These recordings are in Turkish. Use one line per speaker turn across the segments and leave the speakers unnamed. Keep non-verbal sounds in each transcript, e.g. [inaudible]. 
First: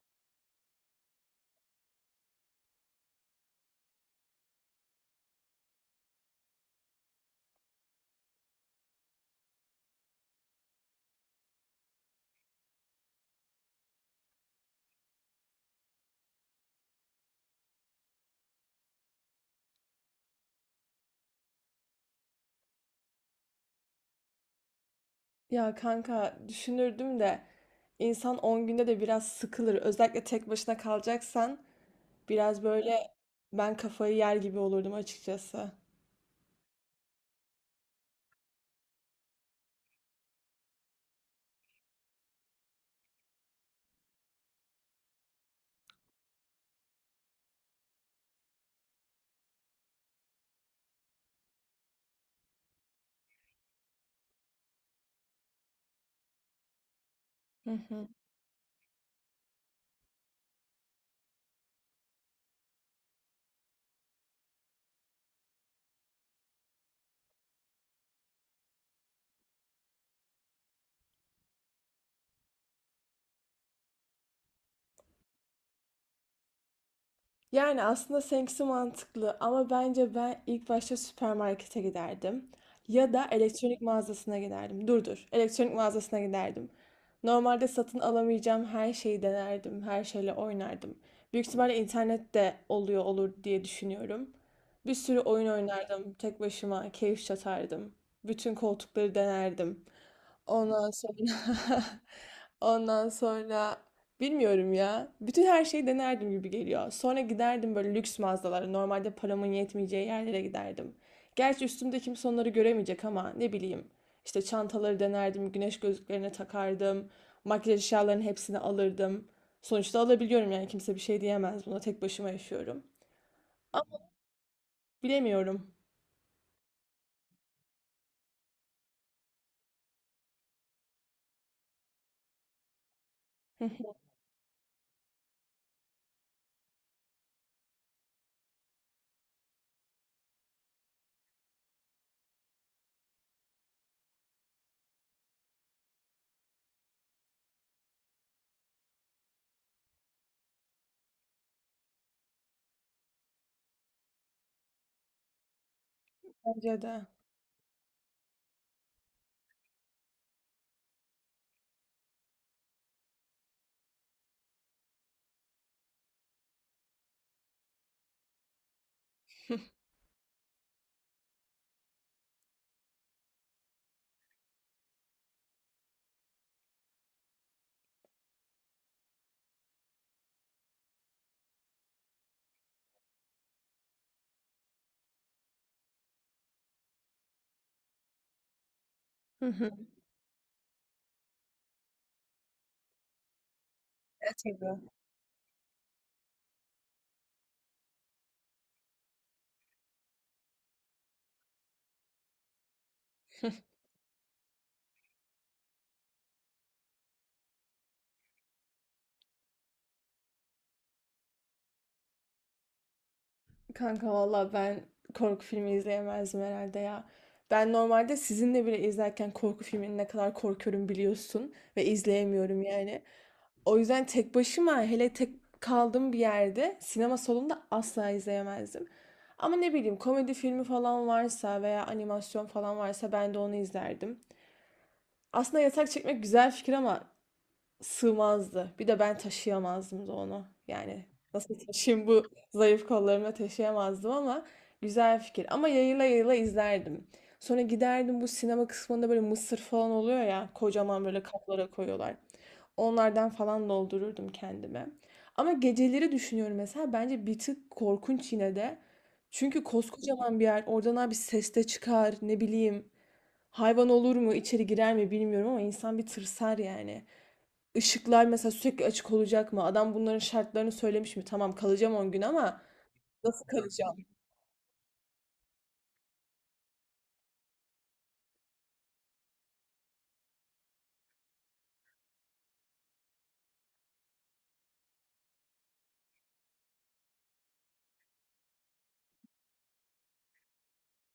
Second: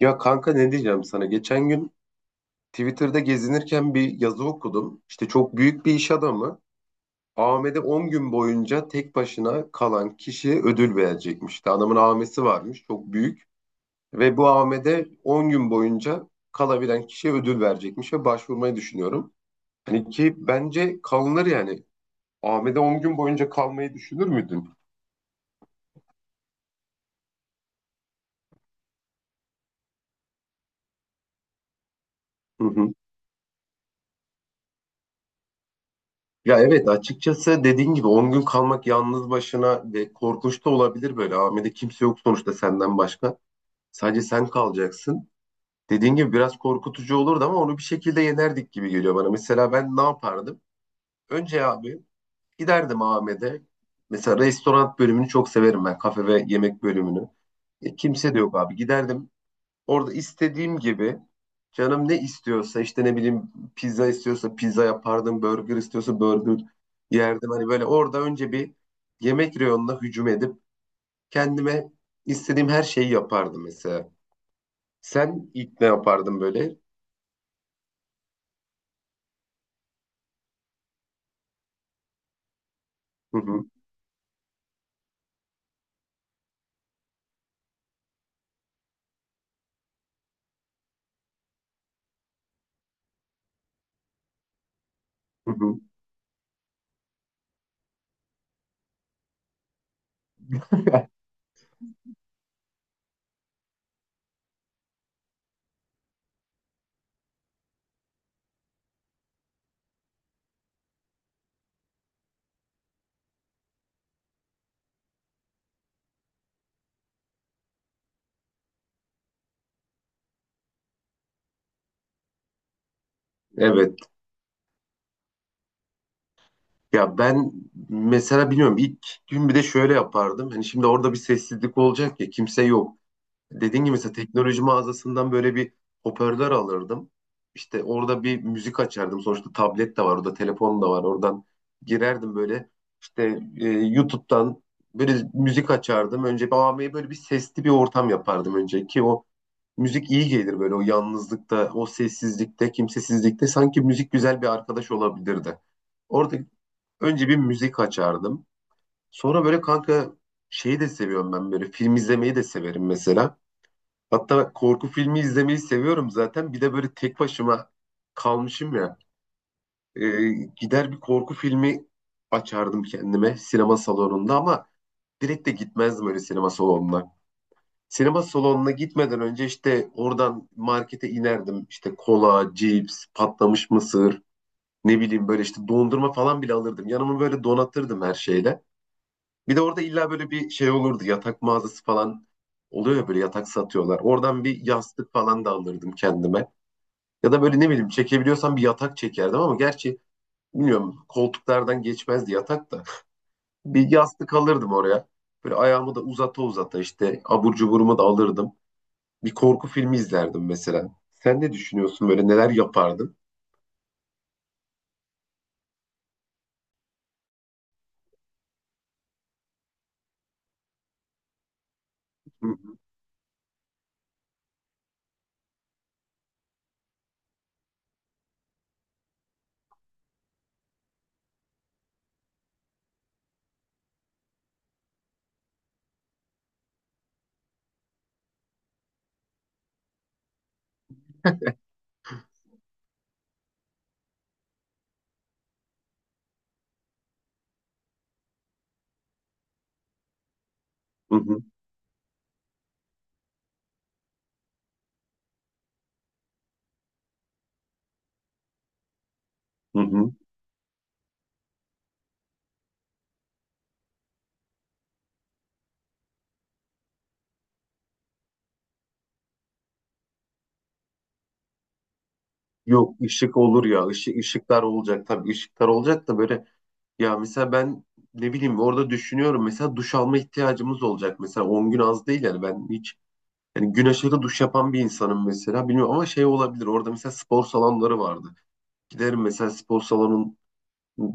Ya kanka ne diyeceğim sana? Geçen gün Twitter'da gezinirken bir yazı okudum. İşte çok büyük bir iş adamı Ahmet'e 10 gün boyunca tek başına kalan kişiye ödül verecekmiş. İşte adamın amesi varmış çok büyük ve bu Ahmet'e 10 gün boyunca kalabilen kişiye ödül verecekmiş ve başvurmayı düşünüyorum. Hani ki bence kalınır yani. Ahmet'e 10 gün boyunca kalmayı düşünür müydün?
Ya kanka düşünürdüm de insan 10 günde de biraz sıkılır. Özellikle tek başına kalacaksan biraz
Hı hı.
böyle ben kafayı yer gibi olurdum açıkçası.
Ya evet, açıkçası dediğin gibi 10 gün kalmak yalnız başına ve korkunç da olabilir böyle. Amede kimse yok sonuçta senden başka. Sadece sen kalacaksın. Dediğin gibi biraz korkutucu olurdu ama onu bir şekilde yenerdik gibi geliyor bana. Mesela ben ne yapardım? Önce abi giderdim Ahmet'e. Mesela restoran bölümünü çok severim ben. Kafe ve yemek bölümünü.
Hı
E,
hı.
kimse de yok abi. Giderdim. Orada istediğim gibi canım ne istiyorsa işte ne bileyim pizza istiyorsa pizza yapardım, burger istiyorsa burger yerdim. Hani böyle orada önce bir yemek reyonuna hücum edip kendime istediğim her şeyi yapardım mesela. Sen ilk ne yapardın böyle?
Yani aslında seninkisi mantıklı ama bence ben ilk başta süpermarkete giderdim. Ya da
Hı hı,
elektronik mağazasına giderdim. Dur dur, elektronik mağazasına giderdim. Normalde satın alamayacağım her şeyi denerdim, her şeyle oynardım. Büyük ihtimalle internette oluyor olur diye düşünüyorum. Bir sürü oyun
hı hı.
oynardım, tek başıma keyif çatardım. Bütün koltukları denerdim. Ondan
[laughs]
sonra [laughs] ondan sonra bilmiyorum ya. Bütün her şeyi denerdim gibi geliyor. Sonra giderdim böyle lüks mağazalara. Normalde paramın yetmeyeceği yerlere giderdim. Gerçi üstümde kimse onları göremeyecek ama ne bileyim. İşte çantaları denerdim, güneş gözlüklerine takardım. Makyaj eşyalarının hepsini alırdım. Sonuçta alabiliyorum yani kimse bir şey diyemez buna. Tek başıma yaşıyorum.
Evet.
Ama bilemiyorum.
Ya ben mesela bilmiyorum, ilk gün bir de şöyle yapardım. Hani şimdi orada bir sessizlik olacak ya, kimse yok. Dediğim gibi mesela
[laughs]
teknoloji mağazasından böyle bir hoparlör alırdım. İşte orada bir müzik açardım. Sonuçta tablet de var, orada telefon da var. Oradan girerdim böyle. İşte YouTube'dan böyle müzik açardım. Önce babamaya böyle bir sesli bir ortam yapardım önce ki o müzik iyi gelir böyle o yalnızlıkta, o sessizlikte, kimsesizlikte sanki müzik güzel bir arkadaş olabilirdi. Orada
Bence de.
önce bir müzik açardım. Sonra böyle kanka şeyi de seviyorum ben, böyle film izlemeyi de severim mesela. Hatta korku filmi izlemeyi seviyorum zaten. Bir de böyle tek başıma kalmışım ya. Ee, gider bir korku filmi açardım kendime sinema salonunda ama direkt de gitmezdim öyle sinema salonuna. Sinema salonuna gitmeden önce işte oradan markete inerdim. İşte kola, cips, patlamış mısır, ne bileyim böyle işte dondurma falan bile alırdım. Yanımı böyle donatırdım her şeyle. Bir de orada
[laughs]
illa böyle bir şey olurdu. Yatak mağazası falan oluyor ya, böyle yatak satıyorlar.
E
Oradan bir
tabii.
yastık falan da alırdım kendime. Ya da böyle ne bileyim çekebiliyorsam bir yatak çekerdim ama gerçi bilmiyorum, koltuklardan geçmezdi yatak da. Bir yastık alırdım oraya. Böyle ayağımı da uzata uzata işte abur cuburumu da alırdım. Bir korku filmi izlerdim mesela. Sen ne düşünüyorsun, böyle neler yapardın?
Kanka valla ben korku filmi izleyemezdim herhalde ya. Ben normalde sizinle bile izlerken korku filmini ne kadar korkuyorum biliyorsun ve
Hı
izleyemiyorum yani. O yüzden tek başıma hele tek kaldığım bir yerde sinema salonunda asla izleyemezdim. Ama ne bileyim komedi filmi falan varsa veya animasyon falan varsa ben de onu izlerdim. Aslında yatak çekmek güzel fikir ama sığmazdı. Bir de ben taşıyamazdım da onu. Yani nasıl taşıyayım bu zayıf kollarımla taşıyamazdım ama güzel fikir. Ama yayıla yayıla izlerdim. Sonra giderdim bu sinema kısmında böyle mısır falan oluyor ya kocaman
hı
böyle
hı.
kaplara koyuyorlar. Onlardan falan doldururdum kendime. Ama geceleri düşünüyorum mesela bence bir tık korkunç yine de. Çünkü
Hı hı.
koskocaman bir yer oradan abi ses de çıkar ne bileyim hayvan olur mu içeri girer mi bilmiyorum ama insan bir tırsar yani. Işıklar mesela sürekli açık olacak mı? Adam bunların şartlarını söylemiş mi? Tamam kalacağım 10 gün ama
Yok, ışık
nasıl
olur ya,
kalacağım?
ışık, ışıklar olacak, tabii ışıklar olacak da böyle, ya mesela ben ne bileyim orada düşünüyorum, mesela duş alma ihtiyacımız olacak, mesela 10 gün az değil yani, ben hiç, yani güneşe de duş yapan bir insanım mesela. Bilmiyorum ama şey olabilir. Orada mesela spor salonları vardı. Giderim mesela spor salonun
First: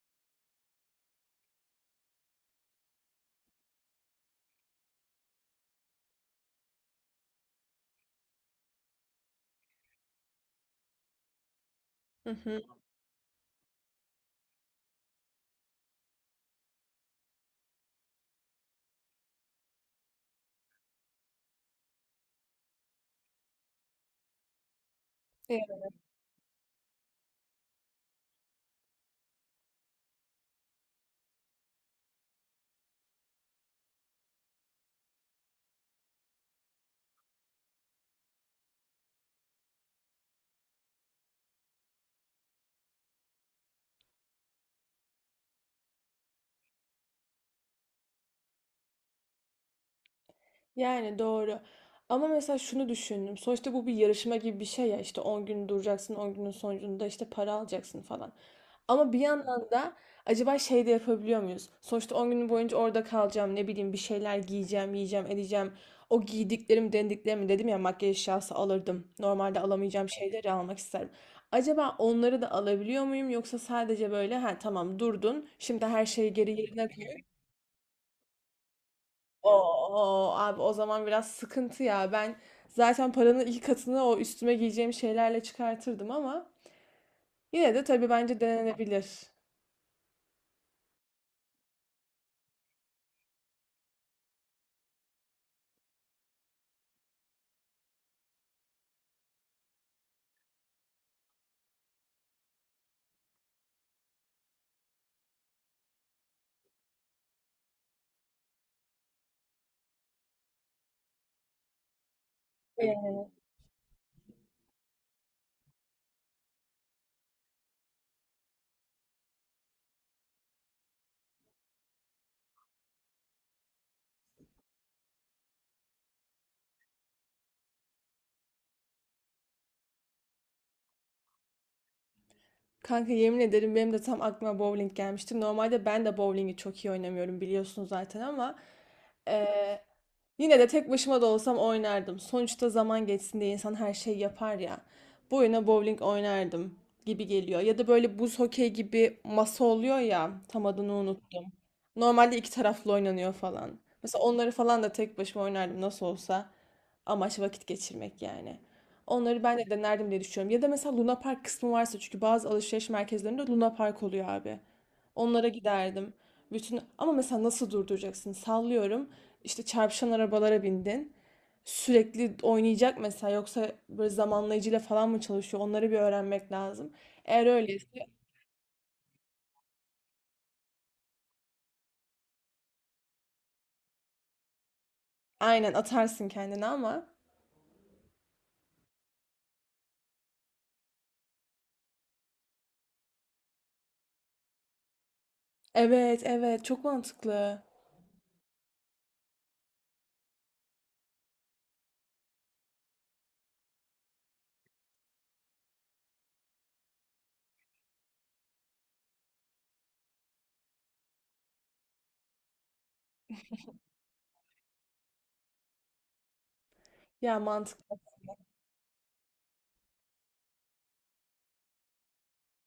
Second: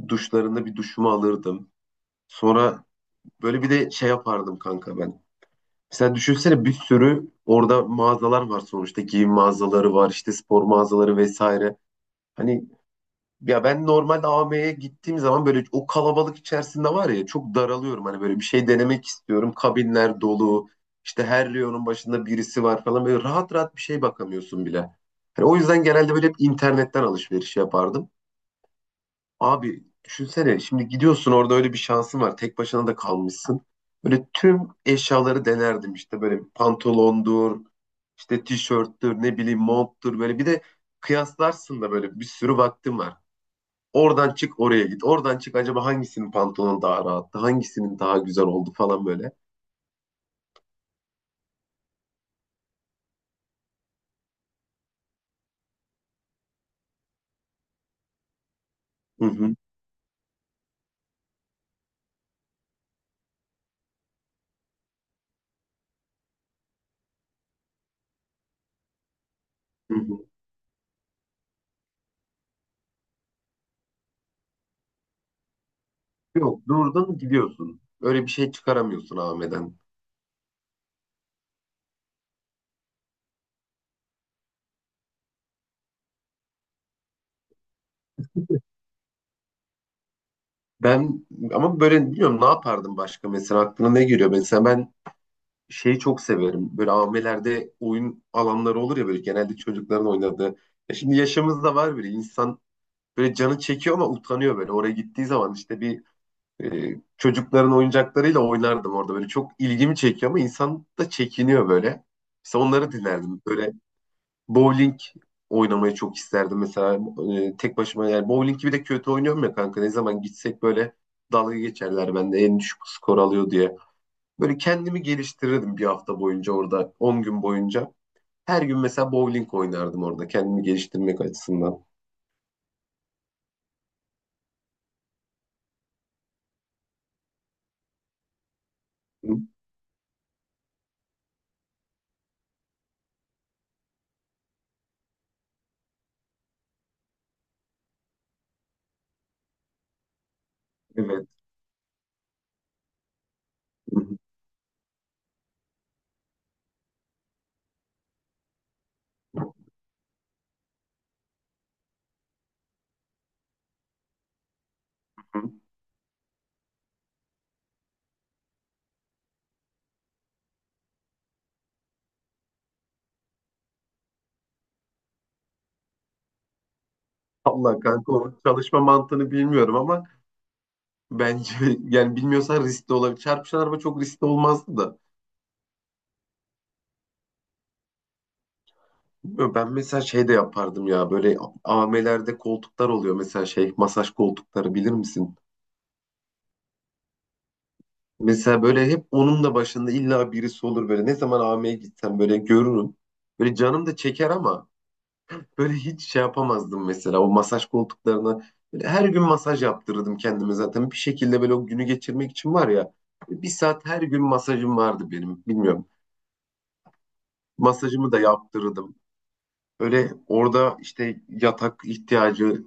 duşlarında bir duşumu alırdım. Sonra böyle bir de şey yapardım kanka ben. Mesela düşünsene, bir sürü orada mağazalar var sonuçta. Giyim mağazaları var, işte spor mağazaları vesaire.
Hı hı.
Hani ya ben normalde AVM'ye gittiğim zaman böyle o kalabalık içerisinde var ya çok daralıyorum. Hani böyle bir şey denemek istiyorum. Kabinler dolu. İşte her reyonun başında birisi var falan. Böyle rahat rahat bir şey bakamıyorsun bile. Hani o yüzden genelde böyle hep internetten alışveriş yapardım. Abi düşünsene, şimdi gidiyorsun orada, öyle bir şansın var. Tek başına da kalmışsın. Böyle tüm eşyaları denerdim işte, böyle pantolondur, işte tişörttür, ne bileyim monttur, böyle bir de kıyaslarsın da böyle, bir sürü vaktim var. Oradan çık oraya git. Oradan çık, acaba hangisinin pantolonu daha rahattı? Hangisinin daha güzel oldu falan böyle.
Yani doğru. Ama mesela şunu düşündüm. Sonuçta bu bir yarışma gibi bir şey ya. İşte 10 gün duracaksın, 10 günün sonucunda işte para alacaksın falan. Ama bir
Hı hı,
yandan da acaba şey de yapabiliyor muyuz? Sonuçta 10 gün boyunca orada kalacağım, ne bileyim bir şeyler giyeceğim, yiyeceğim, edeceğim. O giydiklerim, denediklerimi dedim ya makyaj eşyası alırdım. Normalde
hı
alamayacağım
hı.
şeyleri almak isterim. Acaba onları da alabiliyor muyum yoksa sadece böyle ha tamam durdun, şimdi her şeyi geri
Yok,
yerine
durdun
koy.
gidiyorsun. Öyle bir şey çıkaramıyorsun Ahmet'ten.
Oo abi o zaman biraz sıkıntı ya. Ben zaten paranın iki katını o üstüme giyeceğim şeylerle çıkartırdım ama yine de tabii bence denenebilir.
Ben ama böyle bilmiyorum ne yapardım başka, mesela aklına ne geliyor? Mesela ben şeyi çok severim. Böyle AVM'lerde oyun alanları olur ya böyle, genelde çocukların oynadığı. Ya şimdi yaşımız da var bile, insan böyle canı çekiyor ama utanıyor böyle. Oraya gittiği zaman işte bir çocukların oyuncaklarıyla oynardım orada. Böyle çok ilgimi çekiyor ama insan da çekiniyor böyle. İşte onları dinlerdim. Böyle bowling oynamayı çok isterdim mesela. Tek başıma yani, bowling gibi de kötü oynuyorum ya kanka. Ne zaman gitsek böyle dalga geçerler bende en düşük skor alıyor diye. Böyle kendimi geliştirirdim bir hafta boyunca orada. 10 gün boyunca. Her gün mesela bowling oynardım orada kendimi geliştirmek açısından.
Kanka yemin ederim benim de tam aklıma bowling gelmişti. Normalde ben de bowlingi çok iyi oynamıyorum biliyorsunuz zaten ama
Hı.
eee, yine de tek başıma da olsam oynardım. Sonuçta zaman geçsin diye insan her şeyi yapar ya. Bu oyuna bowling oynardım gibi geliyor. Ya da böyle buz hokey gibi masa oluyor ya tam adını
Evet.
unuttum. Normalde iki taraflı oynanıyor falan.
Hı
Mesela onları falan da tek başıma oynardım nasıl olsa. Amaç vakit geçirmek yani. Onları ben de denerdim diye düşünüyorum. Ya da mesela Luna Park kısmı varsa çünkü bazı alışveriş merkezlerinde Luna Park oluyor abi. Onlara
hı.
giderdim. Bütün ama mesela nasıl durduracaksın? Sallıyorum. İşte çarpışan arabalara bindin. Sürekli oynayacak mesela yoksa böyle zamanlayıcıyla falan mı çalışıyor? Onları bir öğrenmek lazım. Eğer
Vallahi
öyleyse
kanka o çalışma mantığını bilmiyorum ama bence, [laughs] yani bilmiyorsan riskli olabilir. Çarpışan araba çok riskli olmazdı da.
aynen atarsın kendini ama
Bilmiyorum, ben mesela şey de yapardım ya, böyle AVM'lerde koltuklar oluyor, mesela şey masaj koltukları, bilir misin?
evet evet çok mantıklı.
Mesela böyle hep onun da başında illa birisi olur, böyle ne zaman AVM'ye gitsem böyle görürüm. Böyle canım da çeker ama böyle hiç şey yapamazdım mesela o masaj koltuklarına. Böyle her gün masaj yaptırırdım kendime, zaten bir şekilde böyle o günü geçirmek için var ya. Bir saat her gün masajım vardı benim, bilmiyorum.
Ya mantıklı.
Masajımı da yaptırırdım. Öyle orada işte yatak ihtiyacı,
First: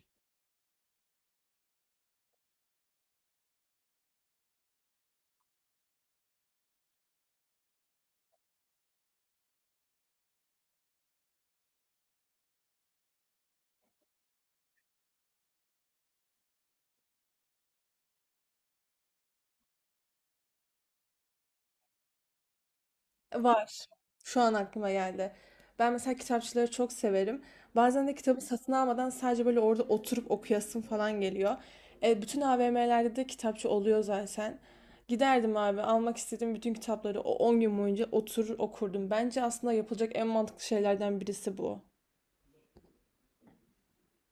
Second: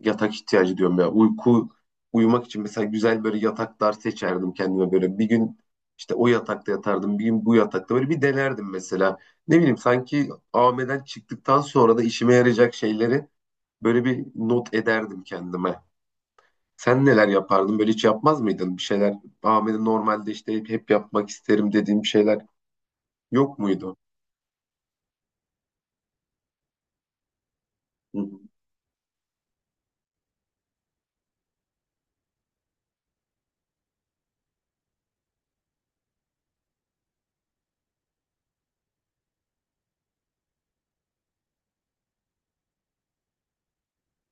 yatak ihtiyacı diyorum ya. Uyku, uyumak için mesela güzel böyle yataklar seçerdim kendime böyle. Bir gün işte o yatakta yatardım, bir gün bu yatakta, böyle bir denerdim mesela. Ne bileyim sanki AVM'den çıktıktan sonra da işime yarayacak şeyleri böyle bir not ederdim kendime. Sen neler yapardın? Böyle hiç yapmaz mıydın bir şeyler? AVM'de normalde işte hep yapmak isterim dediğim şeyler yok
Var.
muydu?
Şu an aklıma geldi. Ben mesela kitapçıları çok severim. Bazen de
Hı hı.
kitabı satın almadan sadece böyle orada oturup okuyasım falan geliyor. E, bütün AVM'lerde de kitapçı oluyor zaten. Giderdim abi almak istediğim bütün kitapları o 10 gün boyunca oturur okurdum. Bence aslında yapılacak en mantıklı şeylerden birisi bu.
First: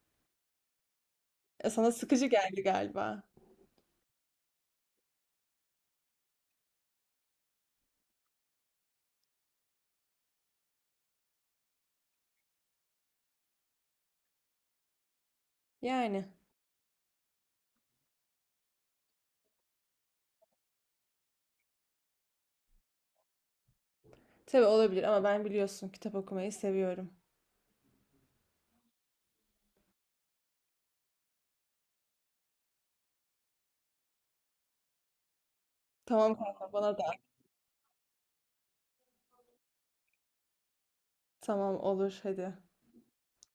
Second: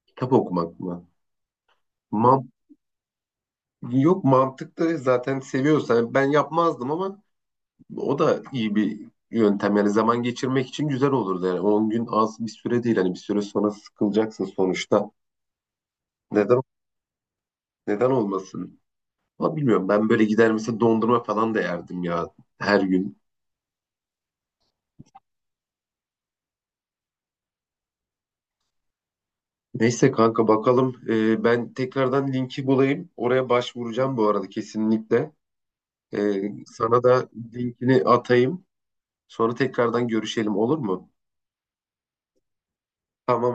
Kitap okumak mı?
E, sana sıkıcı geldi galiba.
Yok mantıklı, zaten seviyorsan ben yapmazdım ama o da iyi bir yöntem yani, zaman geçirmek için güzel olurdu yani, 10 gün az bir süre değil, hani bir süre sonra sıkılacaksın sonuçta,
Yani.
neden neden olmasın. Ama bilmiyorum, ben böyle gider mesela dondurma falan da yerdim ya, her gün.
Tabii olabilir ama ben biliyorsun kitap okumayı seviyorum.
Neyse kanka bakalım. Ben tekrardan linki bulayım, oraya başvuracağım bu arada kesinlikle.
Tamam
Ee,
kanka bana
sana
da.
da linkini atayım, sonra tekrardan görüşelim, olur mu?
Tamam olur hadi.
Tamam.